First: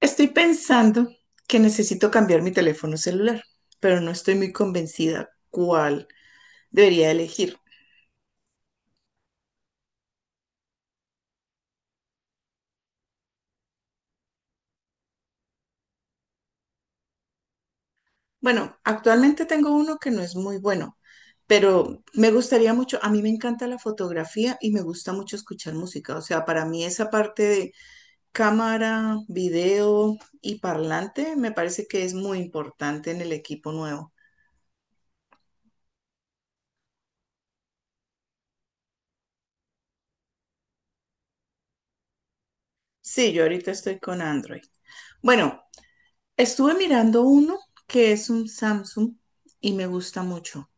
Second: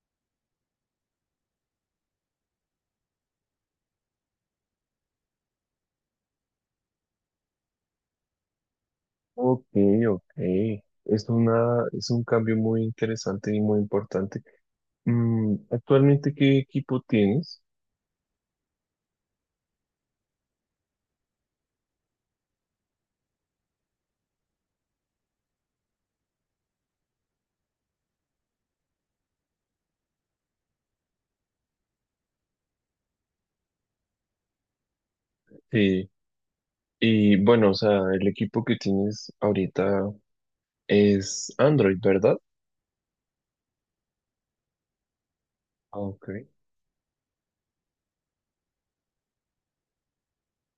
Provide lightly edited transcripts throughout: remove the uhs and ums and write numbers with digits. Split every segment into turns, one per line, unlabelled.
Estoy pensando que necesito cambiar mi teléfono celular, pero no estoy muy convencida cuál debería elegir.
Ok, ok. Es un cambio muy interesante y muy importante. Mm, ¿actualmente qué equipo tienes?
Bueno, actualmente tengo uno que no es muy bueno, pero me gustaría mucho, a mí me encanta la fotografía y me gusta mucho escuchar música. O sea, para mí esa parte de cámara, video y parlante me parece que es muy importante en el equipo nuevo.
Sí. Y bueno, o sea, el equipo que tienes ahorita es Android, ¿verdad?
Sí, yo ahorita estoy con Android. Bueno,
Ah, ok.
estuve mirando uno que es un Samsung y me gusta mucho.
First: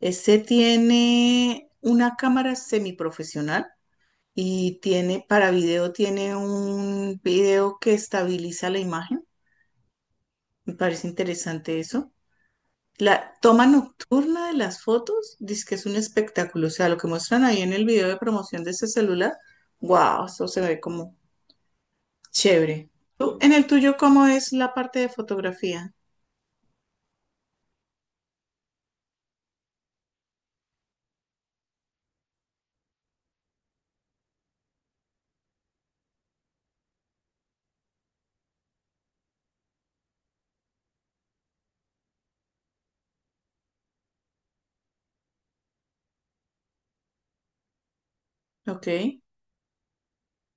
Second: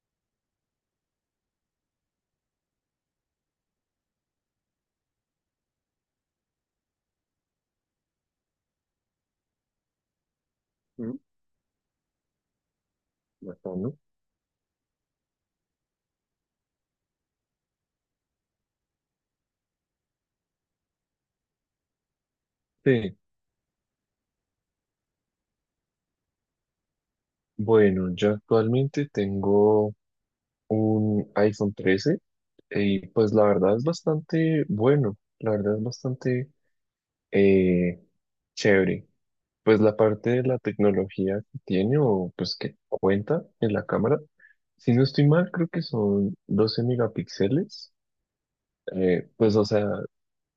Ese tiene una cámara semiprofesional y tiene para video, tiene un video que estabiliza la imagen. Me parece
Mm,
interesante eso. La toma
bacano.
nocturna de las fotos, dice que es un espectáculo. O sea, lo que muestran ahí en el video de promoción de ese celular, wow, eso se ve como chévere.
Sí.
En el tuyo, ¿cómo es la parte de fotografía?
Bueno, yo actualmente tengo un iPhone 13 y pues la verdad es bastante bueno. La verdad es bastante eh, chévere. Pues la parte de la tecnología que tiene o pues que cuenta en la cámara, si no estoy mal, creo que son 12 megapíxeles.
Ok.
Pues o sea,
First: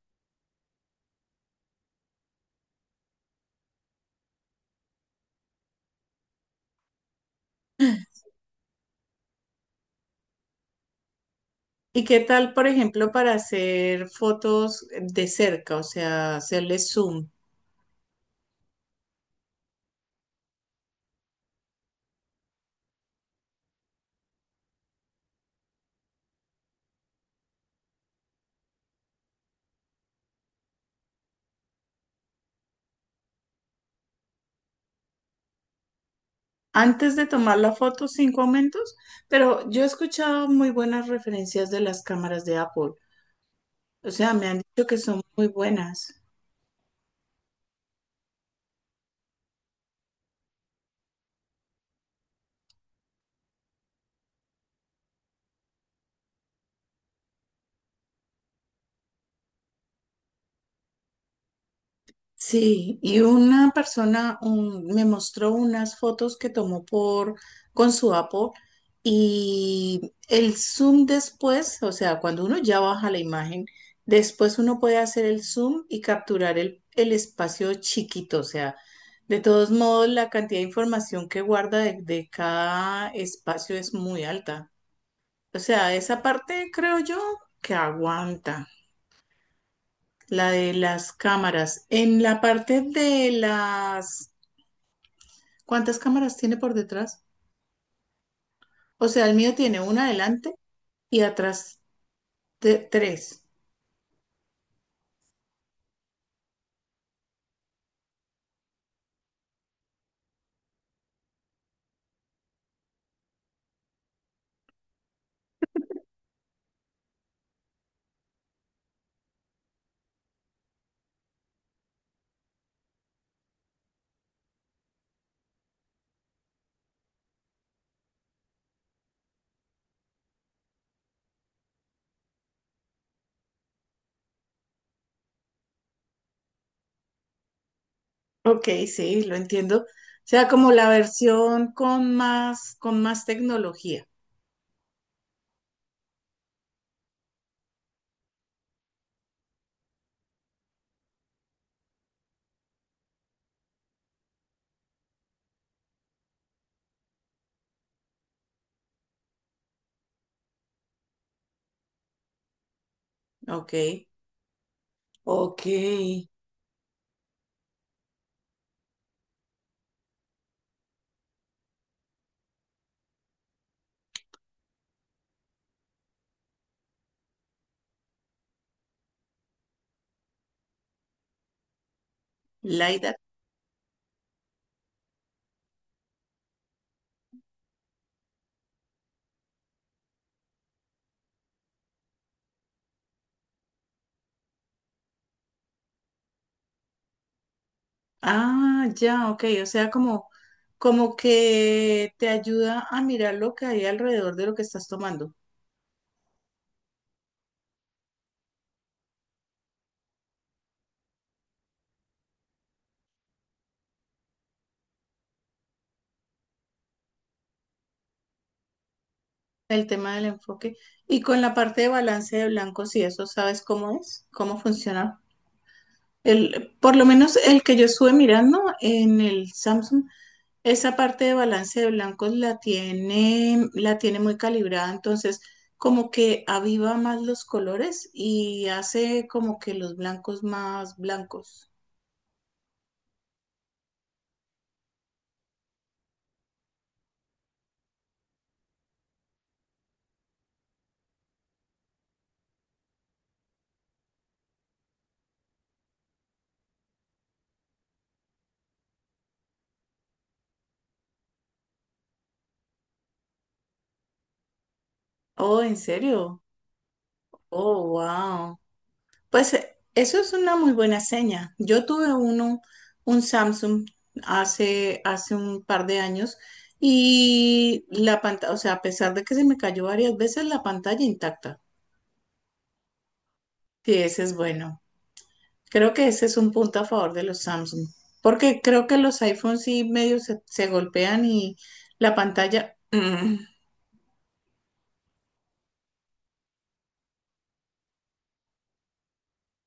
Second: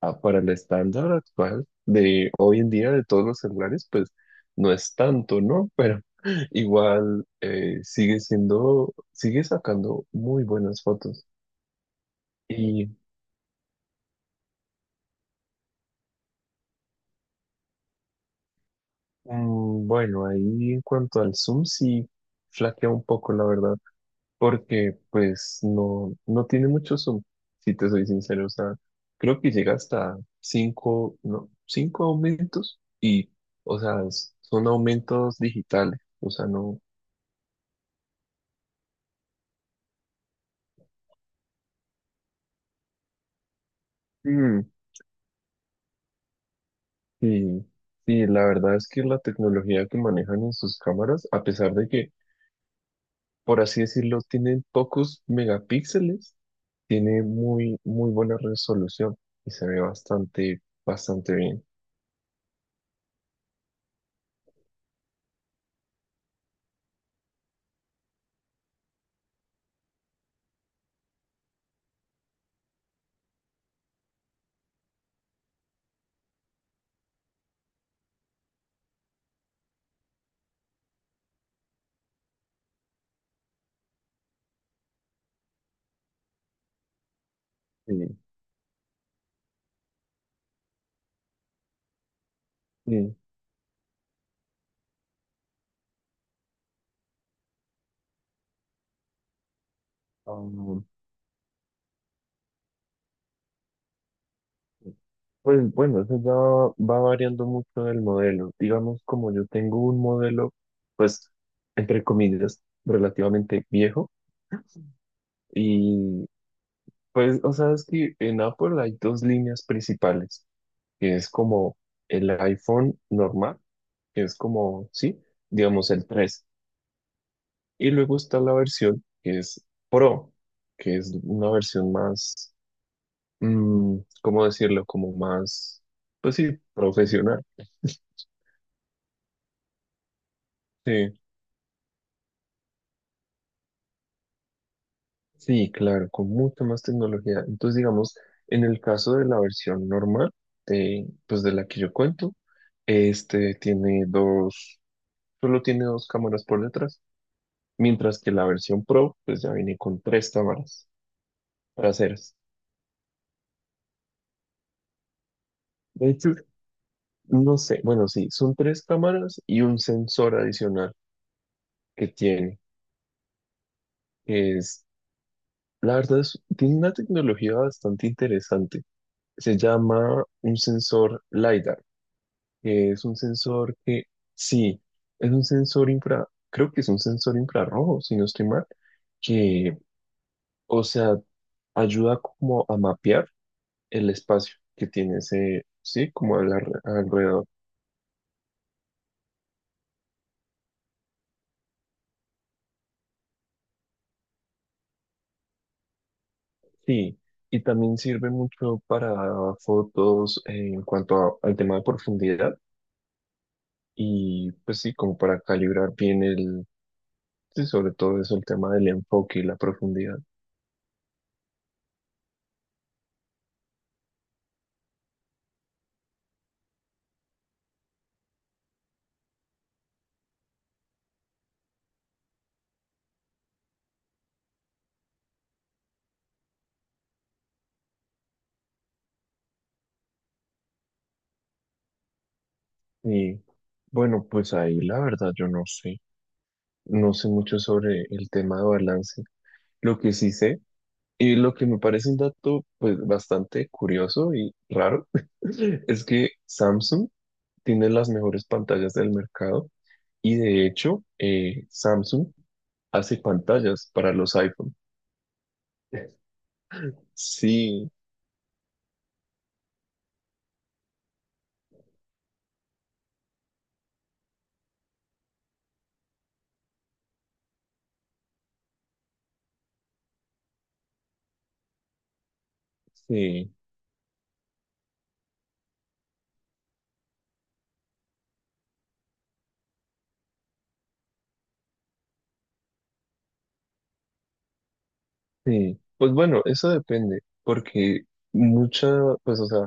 para el estándar actual de hoy en día de todos los celulares, pues no es tanto, ¿no? Pero igual sigue siendo, sigue sacando muy buenas fotos.
¿Y qué tal, por
Y
ejemplo, para hacer fotos de cerca, o sea, hacerle zoom?
mm, bueno, ahí en cuanto al zoom, sí flaquea un poco, la verdad. Porque pues no, no tiene mucho zoom, si te soy sincero, o sea, creo que llega hasta cinco, no, cinco aumentos y, o sea, son aumentos digitales, o sea, no,
Antes de tomar la foto, cinco aumentos, pero yo he escuchado muy buenas referencias de las cámaras de Apple. O sea, me han
mm,
dicho que son muy buenas.
sí, y la verdad es que la tecnología que manejan en sus cámaras, a pesar de que, por así decirlo, tienen pocos megapíxeles, tiene muy, muy buena resolución y se ve bastante, bastante bien.
Sí, y una me mostró unas fotos que tomó por con su Apple y el zoom después, o sea, cuando uno ya baja la imagen, después uno puede hacer el zoom y capturar el espacio chiquito, o sea, de todos modos la cantidad de información que guarda de cada espacio es muy alta. O sea, esa parte creo yo que
Sí,
aguanta. La de las cámaras. En la parte
sí.
de las... ¿Cuántas cámaras tiene por detrás? O sea, el mío tiene una adelante
Ah,
y atrás tres.
pues bueno, eso ya va, va variando mucho del modelo. Digamos, como yo tengo un modelo, pues, entre comillas, relativamente viejo. Y pues, o sea, es que en Apple hay dos líneas principales, que es como el iPhone normal, que es como, sí, digamos el tres. Y luego está la versión que es Pro, que es una versión más, mm, ¿cómo decirlo? Como más, pues sí, profesional.
Ok, sí, lo entiendo. O sea, como la
Sí.
versión con más tecnología.
Sí, claro, con mucha más tecnología. Entonces, digamos, en el caso de la versión normal, de, pues de la que yo cuento, este tiene dos, solo tiene dos cámaras por detrás, mientras que la versión Pro, pues ya viene con tres cámaras traseras.
Ok,
De
ok.
hecho, no sé, bueno, sí, son tres cámaras y un sensor adicional que tiene, que es, la verdad, tiene una tecnología bastante interesante. Se llama un sensor LiDAR. Que es un
LiDAR.
sensor que, sí, es un sensor infra, creo que es un sensor infrarrojo, si no estoy mal, que, o sea, ayuda como a mapear el espacio que tiene ese, sí, como al alrededor.
Ah, ya, ok. O sea, como, como que te ayuda a mirar lo que hay alrededor de lo que estás tomando.
Sí, y también sirve mucho para fotos en cuanto al tema de profundidad y pues sí, como para calibrar bien el, sí, sobre todo eso, el tema del enfoque y la
El tema
profundidad.
del enfoque. Y con la parte de balance de blancos y eso, ¿sabes cómo es? ¿Cómo funciona? El, por lo menos el que yo estuve mirando en el Samsung, esa parte de balance de blancos la tiene muy calibrada, entonces como que aviva más los colores y hace como que los blancos más blancos.
Y bueno, pues ahí la verdad yo no sé. No sé mucho sobre el tema de balance. Lo que sí sé y lo que me parece un dato pues bastante curioso y raro es que Samsung tiene las mejores pantallas del mercado y de hecho Samsung hace pantallas para los iPhone.
Oh, ¿en serio? Oh,
Sí,
wow. Pues eso es una muy buena seña. Yo tuve uno, un Samsung hace un par de años y la pantalla, o sea, a pesar de que se me cayó varias veces, la pantalla intacta.
sí,
Sí, ese es bueno. Creo que ese es un punto a favor de los Samsung, porque creo que los iPhones sí medio se golpean y la pantalla...
sí. Pues bueno, eso depende porque mucha, pues o sea,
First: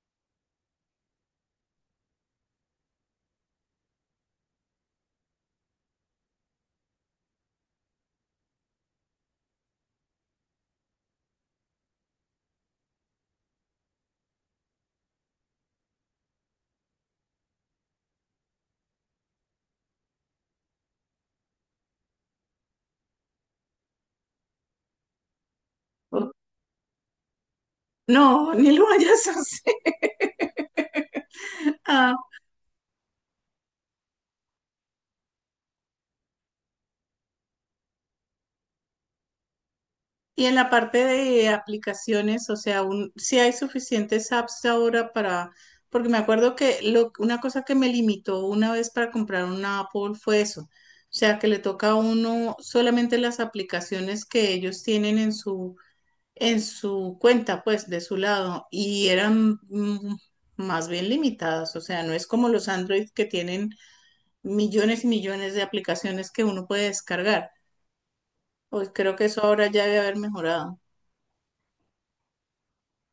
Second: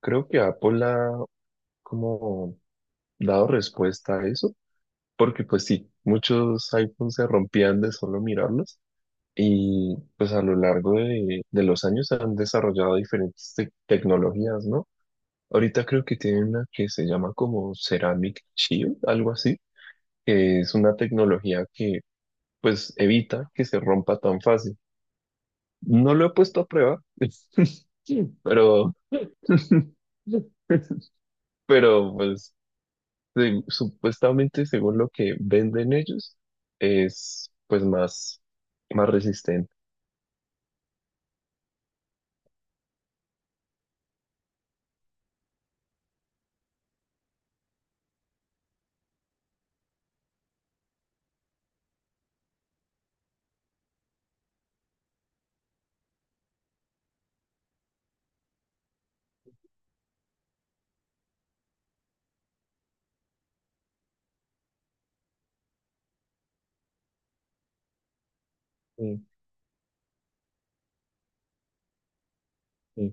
creo que Apple ha como dado respuesta a eso porque pues sí, muchos iPhones se rompían de solo mirarlos y pues a lo largo de los años se han desarrollado diferentes tecnologías, ¿no? Ahorita creo que tienen una que se llama como Ceramic Shield, algo así, que es una tecnología que pues evita que se rompa tan fácil. No lo he puesto a prueba,
no, ni lo
pero...
vayas a hacer.
Pero pues supuestamente, según lo que venden ellos, es pues más, más resistente.
Y en la parte de aplicaciones, o sea, un, si hay suficientes apps ahora para, porque me acuerdo que lo, una cosa que me limitó una vez para comprar una Apple fue eso, o sea, que le toca a uno solamente las aplicaciones que ellos tienen en su cuenta, pues, de su lado, y eran más bien limitadas, o sea, no es como los Android que tienen millones y millones de aplicaciones que uno puede descargar, pues creo
Mm,
que eso ahora ya debe haber mejorado.
mm.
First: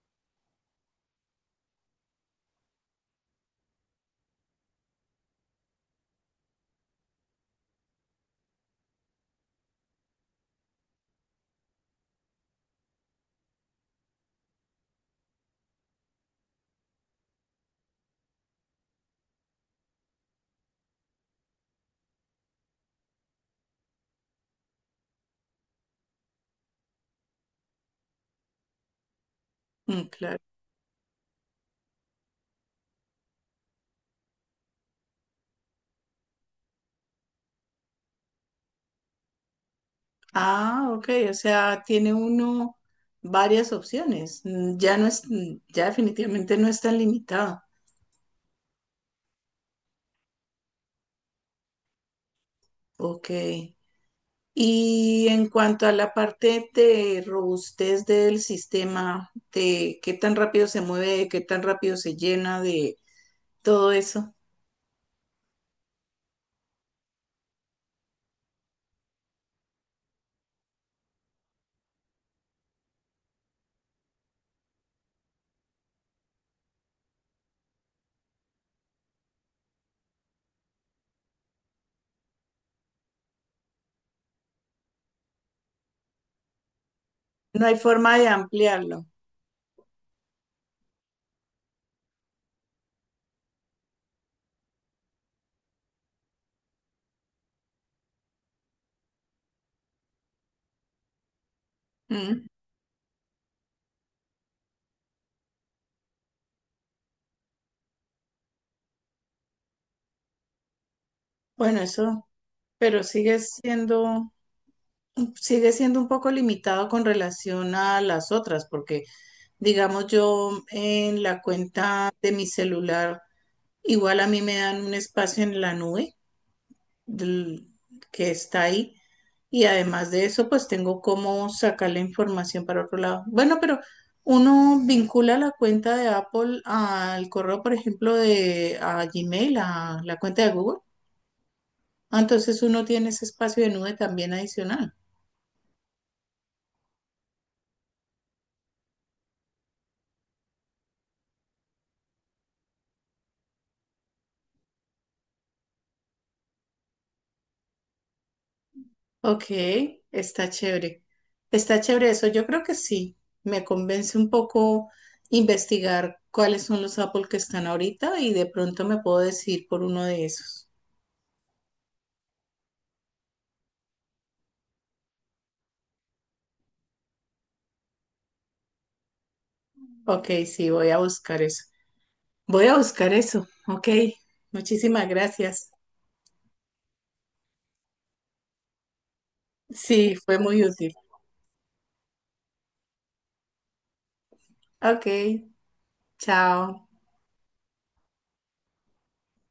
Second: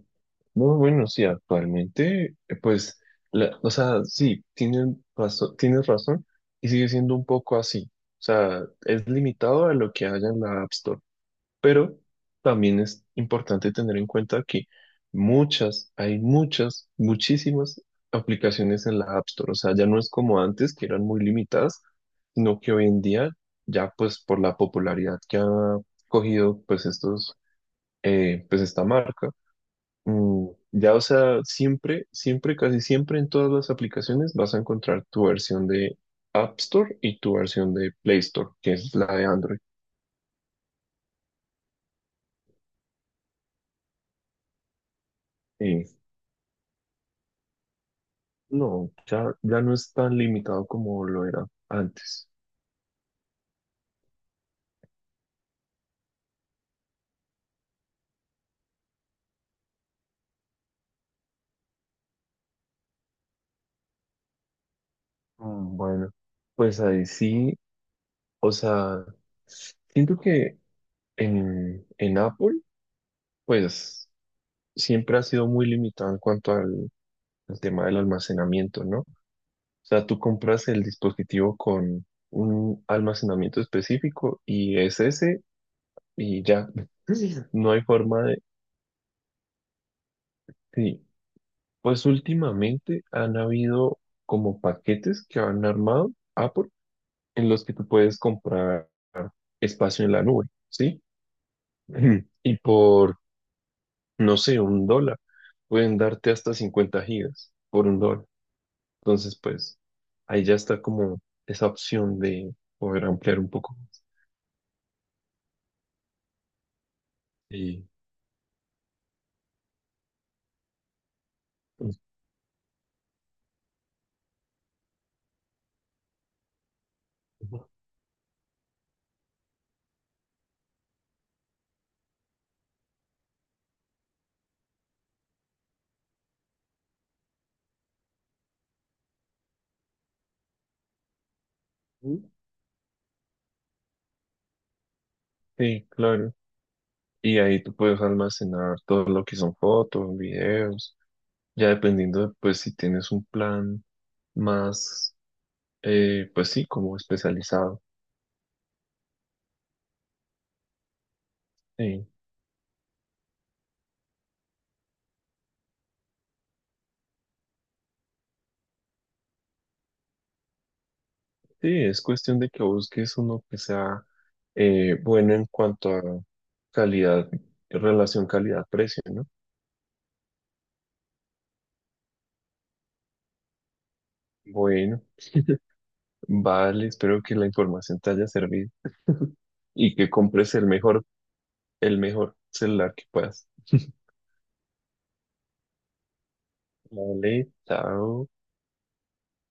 No, bueno, sí, actualmente, pues, o sea, sí, tienen razón, tienes razón y sigue siendo un poco así. O sea, es limitado a lo que haya en la App Store. Pero también es importante tener en cuenta que muchas, hay muchas, muchísimas aplicaciones en la App Store. O sea, ya no es como antes, que eran muy limitadas, sino que hoy en día, ya pues por la popularidad que ha cogido pues estos, pues esta marca,
Mm, claro.
mm, ya o sea, siempre, siempre, casi siempre en todas las aplicaciones vas a encontrar tu versión de App Store y tu versión de Play Store, que es la de Android.
Ah, ok, o sea, tiene uno varias opciones. Ya no es, ya
Eh,
definitivamente no es tan limitado.
No, ya, ya no es tan limitado como lo era antes.
Ok. Y en cuanto a la parte de robustez del sistema, de qué tan rápido se mueve, qué tan rápido se llena, de todo eso,
Mm, Bueno, pues ahí sí, o sea, siento que en Apple, pues siempre ha sido muy limitado en cuanto al, al tema del almacenamiento, ¿no? O sea, tú compras el dispositivo con un almacenamiento específico y es ese y ya.
no
No
hay
hay
forma
forma
de
de...
ampliarlo.
Sí, pues últimamente han habido como paquetes que han armado Apple en los que tú puedes comprar espacio en la nube, ¿sí?
Mm,
Y por, no sé, un dólar, pueden darte hasta 50 gigas por un dólar. Entonces, pues, ahí ya está como esa
Bueno,
opción
eso,
de
pero
poder ampliar un poco más.
sigue siendo un poco limitado con relación
Y,
a las otras, porque digamos, yo en la cuenta de mi celular, igual a mí me dan un espacio en la nube del- que está ahí. Y además de eso, pues tengo cómo sacar la información para otro lado. Bueno, pero uno vincula la cuenta de Apple al correo, por ejemplo, de a Gmail, a la cuenta de Google. Ah, entonces uno tiene ese espacio de nube también adicional.
sí, claro. Y ahí tú puedes almacenar todo lo que son fotos, videos, ya dependiendo de, pues, si tienes un plan más, pues sí, como especializado.
Ok, está chévere. Está
Sí.
chévere eso. Yo creo que sí. Me convence un poco investigar cuáles son los Apple que están ahorita y de pronto me puedo decidir por uno de esos.
Sí, es cuestión de que busques uno que sea bueno en cuanto a calidad, relación calidad-precio, ¿no?
Ok, sí, voy a buscar eso. Voy a buscar eso. Ok,
Bueno,
muchísimas gracias.
vale, espero que la información te haya servido y que
Sí, fue
compres
muy útil.
el mejor celular que puedas.
Ok, chao.
Vale, chao.